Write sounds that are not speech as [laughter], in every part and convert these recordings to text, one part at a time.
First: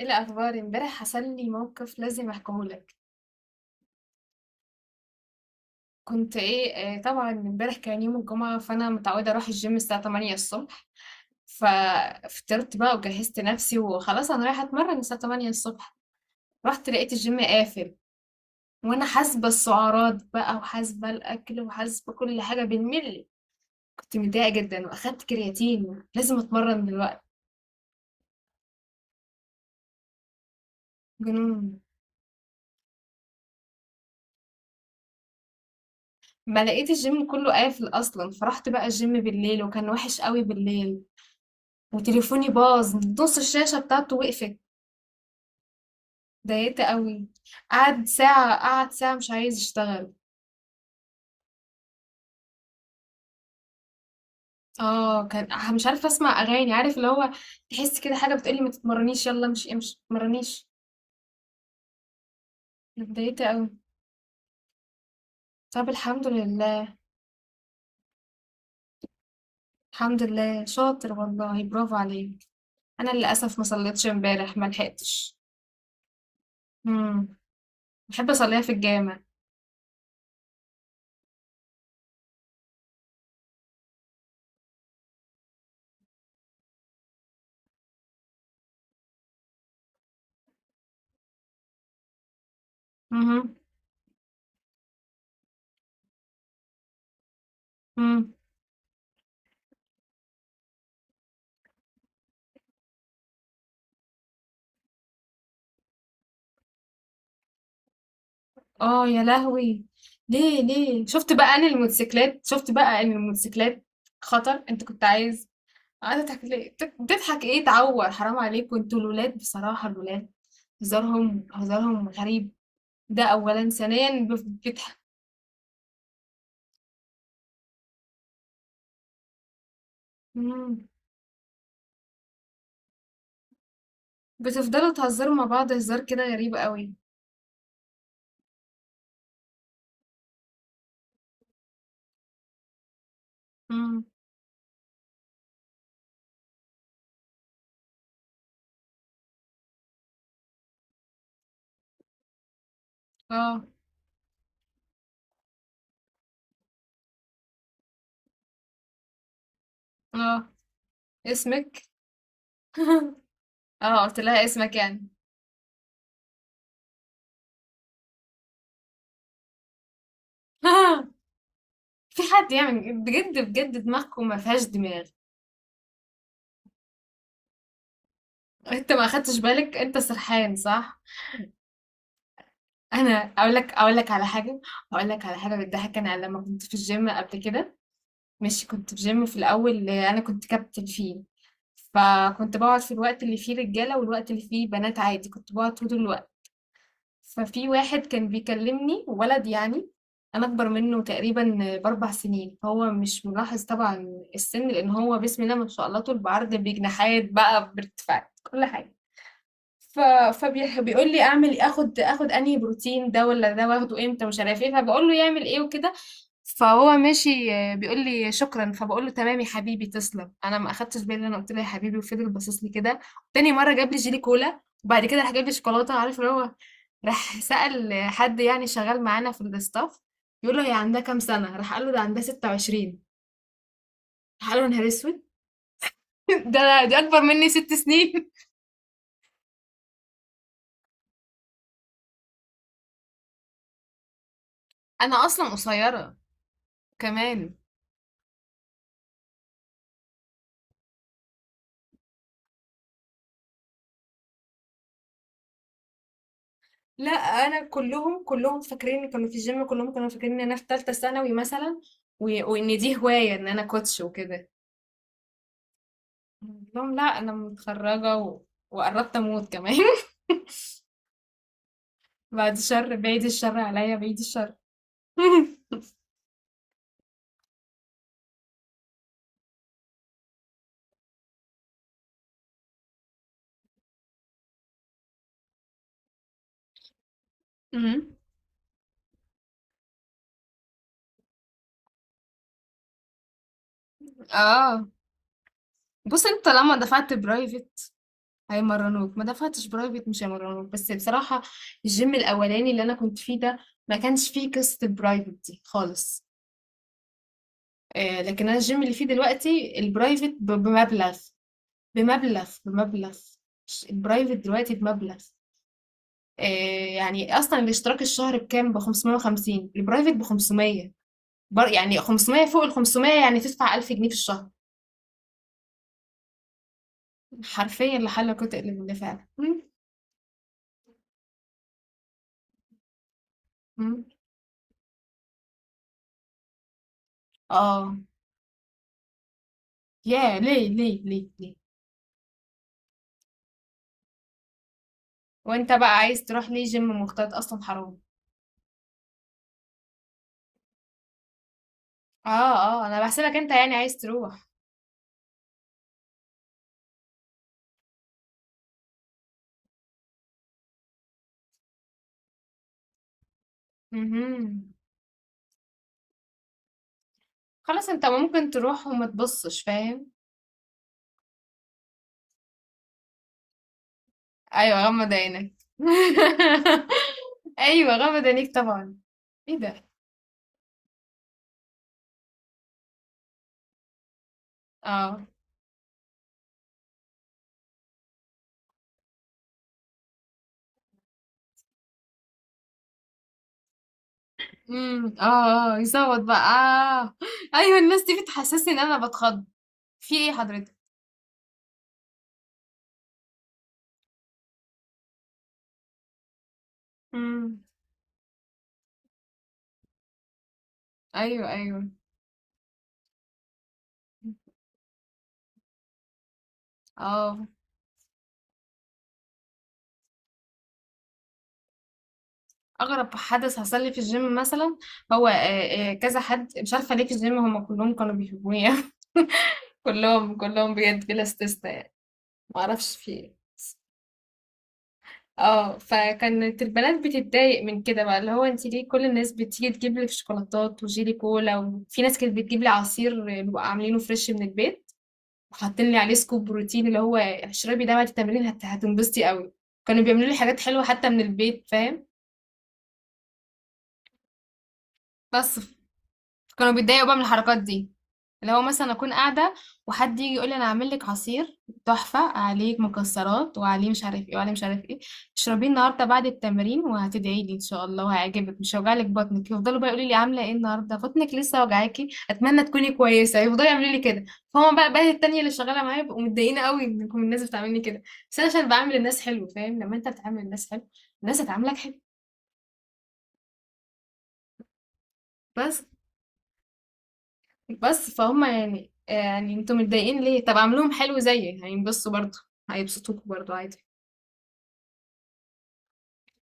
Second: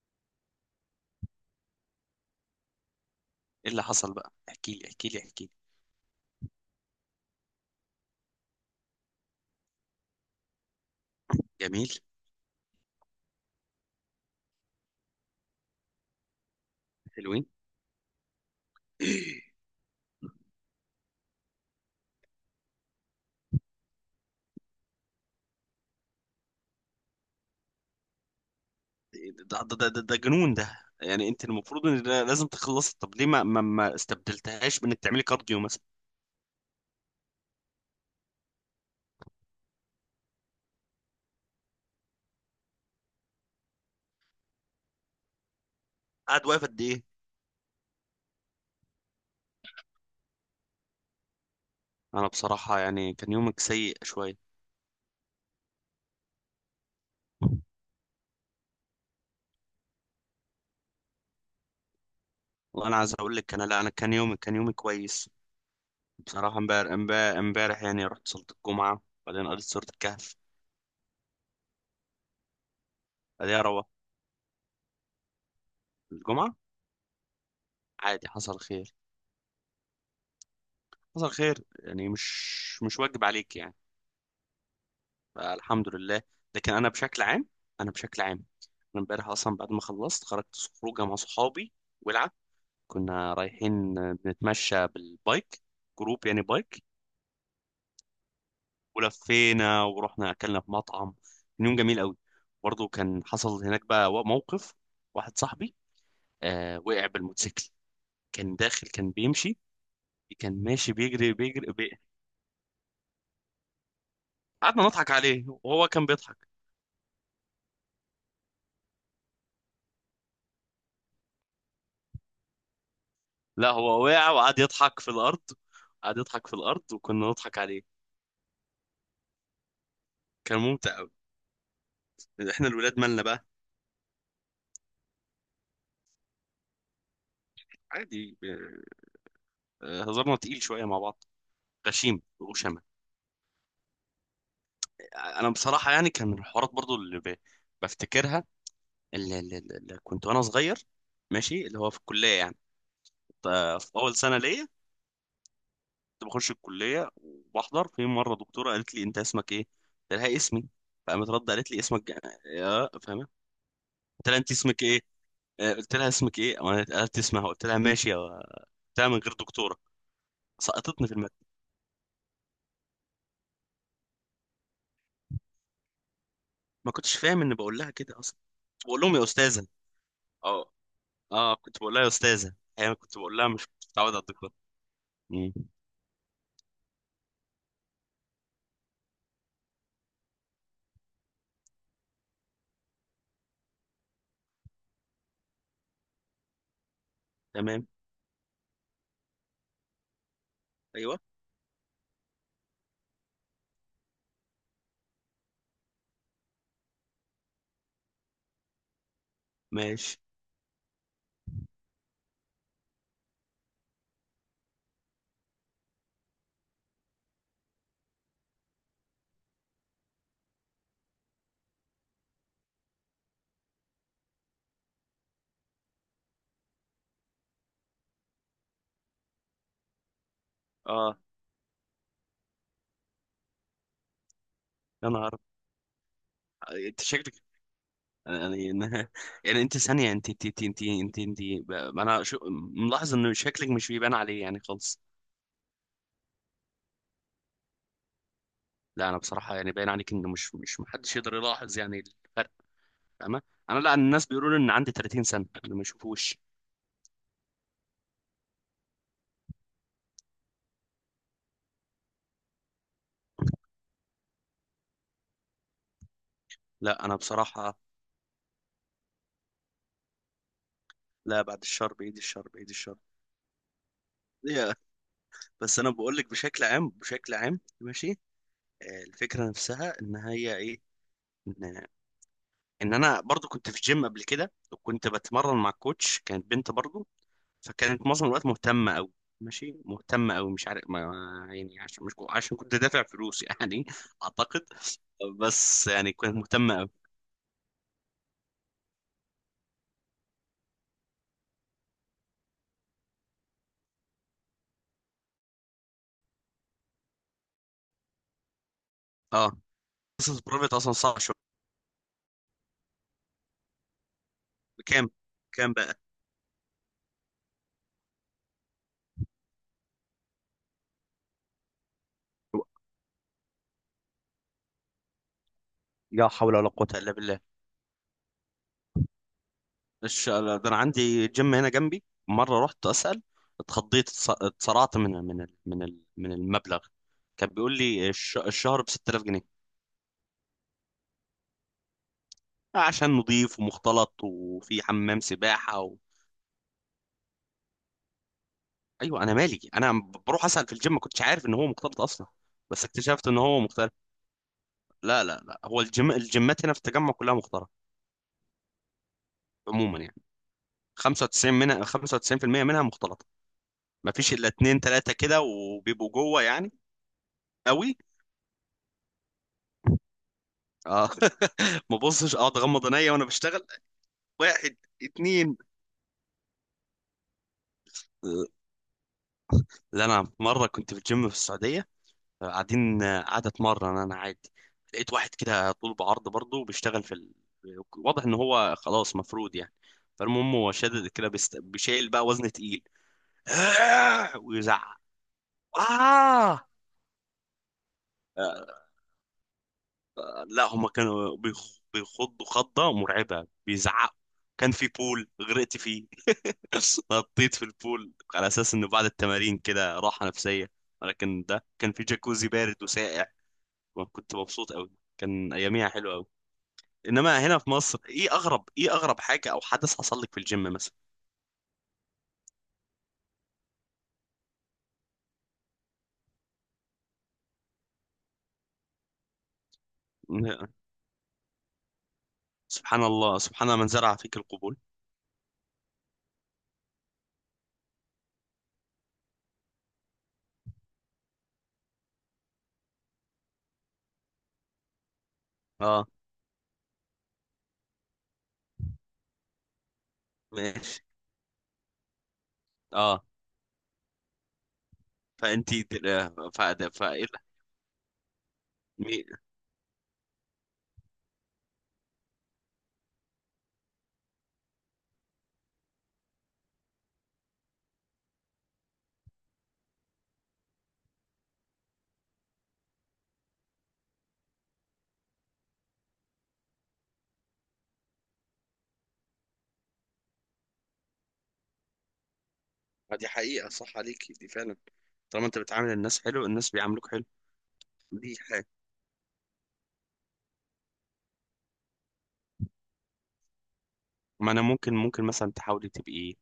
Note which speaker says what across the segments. Speaker 1: ايه الاخبار؟ امبارح حصل لي موقف لازم احكيه لك.
Speaker 2: ايه اللي حصل بقى، احكي لي احكي لي احكي لي.
Speaker 1: كنت ايه آه، طبعا امبارح كان يوم الجمعه، فانا متعوده اروح الجيم الساعه 8 الصبح.
Speaker 2: جميل.
Speaker 1: ففطرت بقى وجهزت نفسي وخلاص انا رايحه اتمرن الساعه 8 الصبح. رحت لقيت الجيم
Speaker 2: حلوين.
Speaker 1: قافل، وانا حاسبه
Speaker 2: [clears throat]
Speaker 1: السعرات بقى وحاسبه الاكل وحاسبه كل حاجه بالملي. كنت متضايقه جدا واخدت كرياتين، لازم اتمرن دلوقتي.
Speaker 2: ده جنون، ده يعني انت
Speaker 1: جنون.
Speaker 2: المفروض ان ده لازم تخلص. طب ليه ما استبدلتهاش بانك تعملي كارديو مثلا؟
Speaker 1: ما لقيت الجيم كله قافل اصلا، فرحت بقى الجيم بالليل وكان وحش قوي بالليل. وتليفوني باظ، نص الشاشة بتاعته وقفت.
Speaker 2: قاعد واقف
Speaker 1: ضايقت
Speaker 2: قد ايه؟
Speaker 1: قوي. قعد ساعة، قعد ساعة مش عايز يشتغل.
Speaker 2: انا بصراحة يعني كان يومك سيء شوية.
Speaker 1: اه، كان مش عارفة اسمع اغاني، عارف اللي هو. تحس كده حاجة بتقولي ما تتمرنيش، يلا امشي امشي ما تتمرنيش.
Speaker 2: وانا عايز اقول
Speaker 1: اتضايقت
Speaker 2: لك، انا،
Speaker 1: قوي.
Speaker 2: لا، انا كان يومي كويس.
Speaker 1: طب الحمد
Speaker 2: بصراحة امبارح
Speaker 1: لله.
Speaker 2: امبارح امبارح يعني رحت صلاة الجمعة، بعدين قريت سورة
Speaker 1: الحمد
Speaker 2: الكهف.
Speaker 1: لله، شاطر والله، برافو عليك. انا
Speaker 2: بعدين
Speaker 1: للاسف ما
Speaker 2: روح
Speaker 1: صليتش امبارح، ما لحقتش.
Speaker 2: الجمعة.
Speaker 1: امم.
Speaker 2: عادي،
Speaker 1: بحب
Speaker 2: حصل
Speaker 1: اصليها في
Speaker 2: خير.
Speaker 1: الجامع.
Speaker 2: حصل خير، يعني مش واجب عليك يعني. فالحمد لله. لكن انا بشكل عام، انا امبارح اصلا بعد ما خلصت خرجت. خروجه مع صحابي، ولعه. كنا رايحين بنتمشى بالبايك، جروب يعني بايك.
Speaker 1: امم.
Speaker 2: ولفينا ورحنا اكلنا في مطعم، كان يوم جميل قوي. برضه كان حصل هناك بقى موقف. واحد صاحبي آه وقع بالموتوسيكل. كان داخل،
Speaker 1: آه
Speaker 2: كان
Speaker 1: يا
Speaker 2: بيمشي،
Speaker 1: لهوي! ليه
Speaker 2: كان ماشي
Speaker 1: ليه؟ شُفت
Speaker 2: بيجري
Speaker 1: بقى أنا
Speaker 2: بيجري بي...
Speaker 1: الموتوسيكلات، شُفت بقى إن الموتوسيكلات خطر.
Speaker 2: قعدنا
Speaker 1: أنت كنت
Speaker 2: نضحك عليه
Speaker 1: عايز...
Speaker 2: وهو كان
Speaker 1: قاعد تضحك
Speaker 2: بيضحك.
Speaker 1: ليه؟ بتضحك إيه؟ تعوّر، حرام عليك. وأنتم الولاد، بصراحة الولاد هزارهم هزارهم غريب. ده أولًا،
Speaker 2: لا هو
Speaker 1: ثانيًا
Speaker 2: وقع
Speaker 1: بف
Speaker 2: وقعد
Speaker 1: بتح
Speaker 2: يضحك في الارض. قعد يضحك في الارض وكنا نضحك عليه. كان
Speaker 1: إمم.
Speaker 2: ممتع قوي. احنا الولاد مالنا بقى،
Speaker 1: بتفضلوا تهزروا مع بعض هزار كده غريب أوي.
Speaker 2: عادي. هزارنا تقيل شويه مع بعض، غشيم وشمة.
Speaker 1: إمم.
Speaker 2: انا بصراحه يعني كان من الحوارات برضو بفتكرها، اللي كنت وانا صغير، ماشي اللي هو في الكليه يعني. ف-
Speaker 1: آه،
Speaker 2: في اول سنه ليا كنت بخش الكليه وبحضر. في مره دكتوره قالت لي، انت اسمك ايه؟ قلت لها
Speaker 1: آه،
Speaker 2: اسمي. فقامت رد قالت لي،
Speaker 1: اسمِك؟
Speaker 2: اسمك يا
Speaker 1: [laughs]
Speaker 2: فاهمه،
Speaker 1: آه، قُلت
Speaker 2: قلت لها
Speaker 1: لها
Speaker 2: انت
Speaker 1: اسمك
Speaker 2: اسمك ايه.
Speaker 1: يعني.
Speaker 2: آه، قلت لها اسمك ايه، وانا قالت اسمها. قلت لها ماشي يا، قلت لها من غير دكتوره.
Speaker 1: [laughs]
Speaker 2: سقطتني في الماده.
Speaker 1: في حد يعمل بجد بجد؟ دماغكم ما فيهاش دماغ.
Speaker 2: ما كنتش فاهم ان بقول لها كده اصلا. كنت
Speaker 1: انت
Speaker 2: بقول
Speaker 1: ما
Speaker 2: لهم يا
Speaker 1: اخدتش
Speaker 2: استاذه.
Speaker 1: بالك، انت سرحان
Speaker 2: اه
Speaker 1: صح؟
Speaker 2: اه كنت بقول لها يا استاذه. احيانا
Speaker 1: انا
Speaker 2: كنت بقول لها.
Speaker 1: اقول
Speaker 2: مش
Speaker 1: لك،
Speaker 2: كنت
Speaker 1: اقول لك
Speaker 2: متعود على
Speaker 1: على
Speaker 2: الدكتور.
Speaker 1: حاجه، اقول لك على
Speaker 2: مم.
Speaker 1: حاجه بتضحك. انا لما كنت في الجيم قبل كده، ماشي، كنت في جيم في الاول انا كنت كابتن فيه. فكنت بقعد في الوقت اللي فيه رجاله والوقت اللي فيه بنات عادي، كنت بقعد طول الوقت. ففي
Speaker 2: تمام.
Speaker 1: واحد كان بيكلمني، ولد يعني. انا اكبر منه
Speaker 2: ايوه.
Speaker 1: تقريبا ب4 سنين، هو مش ملاحظ طبعا السن، لان هو بسم الله ما شاء الله طول بعرض بجناحات بقى بارتفاعات كل حاجه. ف
Speaker 2: ماشي.
Speaker 1: فبيقول لي اعمل إيه؟ اخد انهي بروتين، ده ولا ده، واخده امتى، مش عارف ايه، فبقول له يعمل ايه وكده. فهو ماشي، آه، بيقول لي شكرا، فبقول له تمام يا حبيبي تسلم. انا ما اخدتش بالي إن انا قلت له يا حبيبي، وفضل باصص لي كده. تاني مره جاب لي جيلي كولا وبعد كده راح جاب لي شوكولاته، عارف اللي هو. راح سأل حد يعني شغال معانا في الستاف، بيقول له هي عندها كام
Speaker 2: اه.
Speaker 1: سنه، راح قال له ده عندها 26. راح قال له يا نهار
Speaker 2: يا
Speaker 1: اسود!
Speaker 2: نهار
Speaker 1: [laughs] ده
Speaker 2: أبيض!
Speaker 1: دي
Speaker 2: انت
Speaker 1: اكبر
Speaker 2: شكلك
Speaker 1: مني 6 سنين. [laughs]
Speaker 2: يعني [laughs] يعني انت ثانيه، انت انا شو... ملاحظ ان شكلك مش بيبان عليه يعني خالص.
Speaker 1: انا اصلا قصيره كمان.
Speaker 2: لا انا بصراحه يعني باين عليك انه مش محدش يقدر يلاحظ يعني الفرق. فاهمة؟ انا لا، الناس بيقولوا لي ان عندي 30 سنة، اللي ما يشوفوش.
Speaker 1: لا، انا كلهم كلهم فاكرين، كانوا في الجيم كلهم كانوا فاكرين ان انا في ثالثه ثانوي مثلا، وان دي هوايه، ان انا كوتش وكده. قلت لهم لا
Speaker 2: لا انا
Speaker 1: انا
Speaker 2: بصراحة.
Speaker 1: متخرجه و... وقربت اموت كمان. [laughs]
Speaker 2: لا، بعد الشر، بايد الشر،
Speaker 1: بعد
Speaker 2: بايد
Speaker 1: شر،
Speaker 2: الشر.
Speaker 1: بعيد الشر عليا، بعيد الشر.
Speaker 2: ليه؟
Speaker 1: [laughs]
Speaker 2: بس انا بقول لك بشكل عام ماشي. آه، الفكرة نفسها ان هي ايه، ان ان انا برضو كنت في جيم قبل كده، وكنت بتمرن مع كوتش كانت بنت برضو. فكانت
Speaker 1: أمم.
Speaker 2: معظم الوقت مهتمة قوي، ماشي، مهتمة قوي. مش عارف، ما يعني عشان، مش عشان كنت دافع فلوس يعني [laughs] اعتقد.
Speaker 1: اه.
Speaker 2: بس يعني
Speaker 1: بص،
Speaker 2: كانت
Speaker 1: انت
Speaker 2: مهتمة
Speaker 1: لما
Speaker 2: قوي.
Speaker 1: دفعت برايفت هيمرنوك، ما دفعتش برايفت مش هيمرنوك، بس بصراحة الجيم الأولاني اللي أنا كنت فيه ده ما كانش فيه قصة البرايفت دي خالص. آه، لكن أنا الجيم اللي فيه
Speaker 2: اه.
Speaker 1: دلوقتي البرايفت
Speaker 2: قصة برايفت اصلا
Speaker 1: بمبلغ.
Speaker 2: صعبة شوية.
Speaker 1: بمبلغ. الprivate دلوقتي
Speaker 2: بكام؟
Speaker 1: بمبلغ.
Speaker 2: كام بقى؟
Speaker 1: آآ يعني أصلًا الاشتراك الشهر بكام؟ ب550، الprivate ب500. بر يعني 500 فوق ال500، يعني تدفع 1000 جنيه في الشهر.
Speaker 2: لا حول ولا قوة إلا بالله.
Speaker 1: حرفيًا لا حل ولا قوة إلا بالله فعلًا. إمم.
Speaker 2: ده أنا عندي جيم هنا جنبي، مرة رحت أسأل،
Speaker 1: إمم.
Speaker 2: اتخضيت، اتصرعت من، من المبلغ. كان بيقول
Speaker 1: آه.
Speaker 2: لي الشهر ب 6000 جنيه.
Speaker 1: ياه! ليه، ليه، ليه، ليه؟
Speaker 2: آه، عشان نضيف ومختلط وفي حمام
Speaker 1: وأنت
Speaker 2: سباحة
Speaker 1: بقى
Speaker 2: و...
Speaker 1: عايز تروح ليه gym مختلط أصلًا، حرام!
Speaker 2: أيوة أنا مالي، أنا بروح أسأل في الجيم، ما كنتش عارف إن هو مختلط أصلا.
Speaker 1: آه،
Speaker 2: بس
Speaker 1: آه، أنا
Speaker 2: اكتشفت
Speaker 1: باحسبك
Speaker 2: إن
Speaker 1: أنت
Speaker 2: هو
Speaker 1: يعني
Speaker 2: مختلط.
Speaker 1: عايز تروح.
Speaker 2: لا، هو الجيمات هنا في التجمع كلها مختلطة عموما يعني. 95 منها، 95% منها مختلطة. ما فيش إلا
Speaker 1: اهم.
Speaker 2: اتنين تلاتة كده وبيبقوا جوه يعني.
Speaker 1: خلاص
Speaker 2: قوي.
Speaker 1: أنت ممكن تروح وما تبصش، فاهم؟
Speaker 2: اه [laughs] ما ببصش، اقعد اغمض عينيا وانا بشتغل. واحد،
Speaker 1: ايوه غمض عينك.
Speaker 2: اتنين.
Speaker 1: [laughs] ايوه غمض عينيك طبعا. ايه ده؟
Speaker 2: لا انا مره كنت في الجيم في السعوديه، قاعدين، قاعده اتمرن انا عادي. لقيت
Speaker 1: اه.
Speaker 2: واحد كده طول بعرض برضه بيشتغل في ال... واضح ان هو خلاص مفروض يعني. فالمهم هو شادد كده بيشيل بقى وزن تقيل [laughs] ويزعق.
Speaker 1: امم. اه اه يصوت بقى.
Speaker 2: آه!
Speaker 1: آه. ايوه الناس دي بتحسسني ان
Speaker 2: آه.
Speaker 1: انا بتخض. في ايه
Speaker 2: لا
Speaker 1: حضرتك؟
Speaker 2: هما كانوا بيخضوا خضة مرعبة، بيزعقوا. كان في بول غرقت فيه [laughs] نطيت في
Speaker 1: امم.
Speaker 2: البول على اساس انه بعد التمارين كده راحه نفسيه، ولكن
Speaker 1: ايوه،
Speaker 2: ده
Speaker 1: ايوه.
Speaker 2: كان في جاكوزي بارد وساقع. وكنت مبسوط قوي، كان اياميها حلوه قوي. انما
Speaker 1: اه.
Speaker 2: هنا في مصر، ايه اغرب حاجه او حدث حصل لك في الجيم مثلا؟
Speaker 1: اغرب حدث حصل لي في الجيم مثلا، هو آه، آه، كذا حد مش عارفه ليه في الجيم هم كلهم كانوا بيحبوني. [laughs] كلهم كلهم
Speaker 2: [laughs]
Speaker 1: بجد بلا استثناء. ما اعرفش
Speaker 2: سبحان
Speaker 1: في ايه.
Speaker 2: الله، سبحان من زرع فيك القبول.
Speaker 1: اه. فكانت البنات بتتضايق من كده بقى، اللي هو انت ليه كل الناس بتيجي تجيب لي شوكولاتات وجيلي كولا. وفي ناس كانت بتجيب لي عصير بيبقى عاملينه فريش من البيت، وحاطين لي
Speaker 2: اه.
Speaker 1: عليه سكوب بروتين، اللي هو اشربي ده بعد التمرين هتنبسطي قوي. كانوا بيعملوا لي حاجات حلوه
Speaker 2: ماشي.
Speaker 1: حتى من البيت، فاهم.
Speaker 2: اه.
Speaker 1: بس
Speaker 2: فانتي
Speaker 1: كانوا
Speaker 2: فاده
Speaker 1: بيتضايقوا بقى من
Speaker 2: فايه
Speaker 1: الحركات دي، اللي هو مثلا اكون قاعده وحد يجي يقول لي انا هعمل لك عصير تحفه، عليه مكسرات وعليه مش عارف ايه وعليه مش عارف ايه، اشربيه النهارده بعد التمرين وهتدعي لي ان شاء الله وهيعجبك، مش هيوجع لك بطنك. يفضلوا بقى يقولوا لي عامله ايه النهارده، بطنك لسه وجعاكي، اتمنى تكوني كويسه. يفضلوا يعملوا لي كده. فهم بقى التانيه اللي شغاله معايا بيبقوا متضايقين قوي انكم الناس بتعاملني كده. بس انا عشان بعامل الناس حلو، فاهم، لما انت بتعامل الناس حلو الناس هتعاملك حلو.
Speaker 2: فدي حقيقة، صح عليكي دي فعلا. طالما انت
Speaker 1: بس.
Speaker 2: بتعامل الناس حلو الناس بيعاملوك حلو.
Speaker 1: بس
Speaker 2: دي،
Speaker 1: فهم يعني، يعني انتوا متضايقين ليه؟ طب اعملوهم حلو زيي هينبسطوا برضو، هيبسطوكوا برضو عادي.
Speaker 2: ما انا ممكن مثلا تحاولي تبقي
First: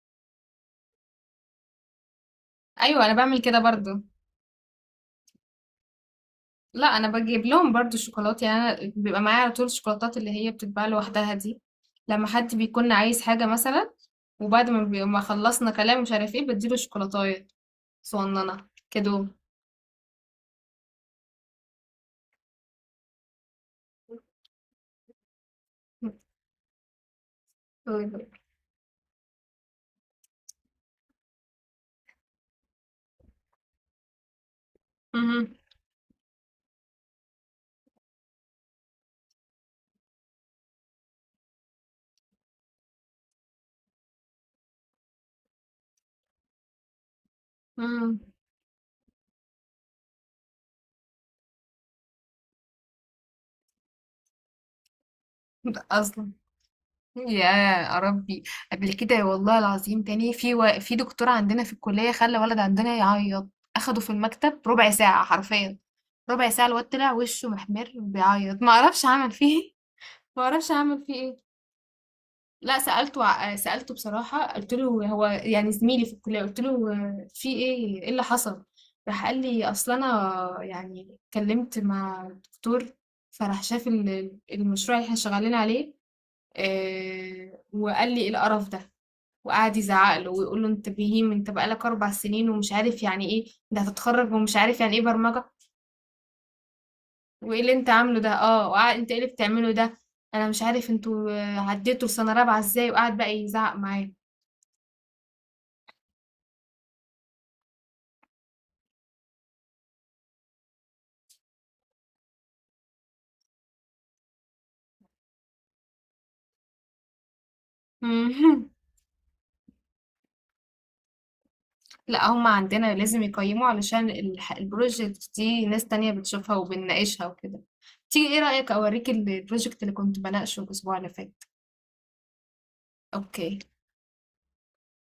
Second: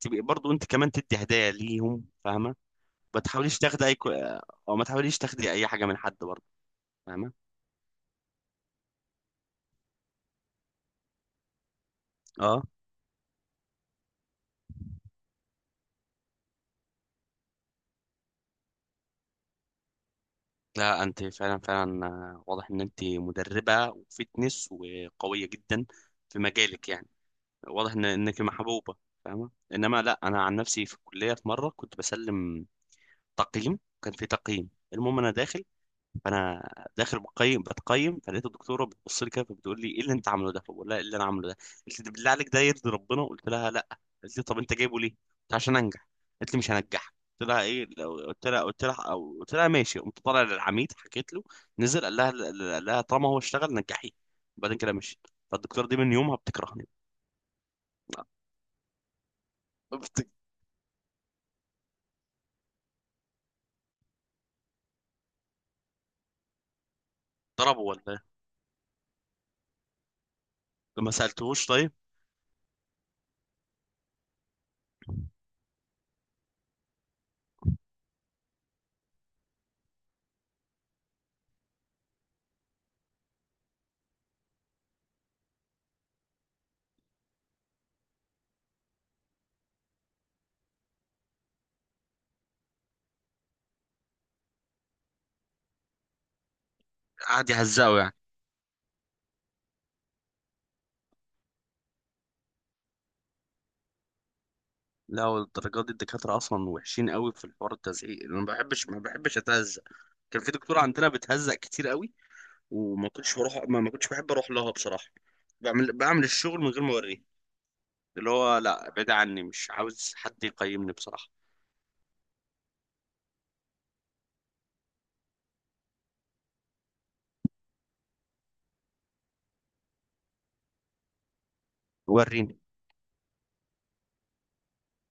Speaker 2: تبقي برضو انت كمان تدي هدايا ليهم، فاهمه؟
Speaker 1: ايوه انا
Speaker 2: ما
Speaker 1: بعمل كده
Speaker 2: تحاوليش تاخدي
Speaker 1: برضو.
Speaker 2: اي كو... او ما تحاوليش تاخدي اي حاجه من حد برضو،
Speaker 1: لا انا
Speaker 2: فاهمه؟
Speaker 1: بجيب لهم برضو الشوكولاتة يعني. انا بيبقى معايا على طول الشوكولاتات اللي هي بتتباع لوحدها دي لما حد
Speaker 2: اه.
Speaker 1: بيكون عايز حاجة مثلا. وبعد ما ما خلصنا كلام مش عارف ايه بديله شوكولاتاية صغننة كده.
Speaker 2: لا انت فعلا فعلا، آه، واضح ان انت مدربه وفتنس وقويه جدا في مجالك يعني. واضح ان انك محبوبه، فاهمه؟ انما لا، انا عن نفسي في الكليه، في مره كنت بسلم تقييم، كان في تقييم، المهم انا
Speaker 1: مهم.
Speaker 2: داخل. فانا داخل بتقيم، فلقيت الدكتوره بتبص لي كده، فبتقول لي ايه اللي انت عامله ده؟ فبقول لها ايه اللي انا عامله ده؟ قالت لي ده بالله عليك ده يرضي ربنا؟ قلت لها لا. قالت لي طب انت جايبه ليه؟ قلت عشان انجح. قالت لي مش هنجحك.
Speaker 1: مهم.
Speaker 2: قلت لها ماشي. قمت طالع للعميد، حكيت له. نزل، قال لها طالما هو اشتغل نجحيه. وبعدين كده مشيت.
Speaker 1: ده
Speaker 2: فالدكتوره دي من
Speaker 1: اصلا.
Speaker 2: يومها بتكرهني.
Speaker 1: يا ربي! قبل كده والله العظيم
Speaker 2: بت-
Speaker 1: تاني في و... في دكتور عندنا في الكلية خلى ولد عندنا يعيط. أخده في المكتب ربع ساعة حرفيا، ربع ساعة. الواد طلع وشه
Speaker 2: ضربه
Speaker 1: محمر
Speaker 2: ولا إيه؟
Speaker 1: بيعيط، ما اعرفش عمل فيه ايه. ما اعرفش عمل
Speaker 2: ما
Speaker 1: فيه ايه.
Speaker 2: سالتهوش طيب؟
Speaker 1: لا سألته، سألته بصراحة. قلت له هو يعني زميلي في الكلية، قلت له آه، في ايه، ايه اللي حصل. راح قال لي اصل انا يعني اتكلمت مع الدكتور، فراح شاف المشروع اللي احنا شغالين عليه، آه، وقال لي ايه القرف ده. وقعد يزعق له ويقول له انت بهيم، انت بقالك 4 سنين ومش عارف يعني ايه، ده هتتخرج ومش عارف يعني ايه برمجة.
Speaker 2: قعد
Speaker 1: وايه اللي انت
Speaker 2: يهزقه يعني.
Speaker 1: عامله ده، اه، انت ايه اللي بتعمله ده. انا مش عارف انتوا آه، عديتوا لسنة رابعة ازاي، وقعد بقى يزعق معايا.
Speaker 2: لا والدرجات دي، الدكاترة أصلا وحشين قوي في الحوار، التزعيق أنا ما بحبش، أتهزق. كان في دكتورة عندنا بتهزق كتير قوي وما كنتش بروح، ما كنتش بحب أروح لها بصراحة. بعمل الشغل من غير ما أوريه، اللي هو لا،
Speaker 1: [laughs]
Speaker 2: بعيد عني، مش عاوز حد يقيمني بصراحة.
Speaker 1: لا هم عندنا لازم يقيموا علشان البروجكت دي ناس تانية بتشوفها وبنناقشها وكده. تيجي ايه رأيك اوريك البروجكت اللي كنت بناقشه الاسبوع اللي فات.
Speaker 2: وريني.
Speaker 1: اوكي.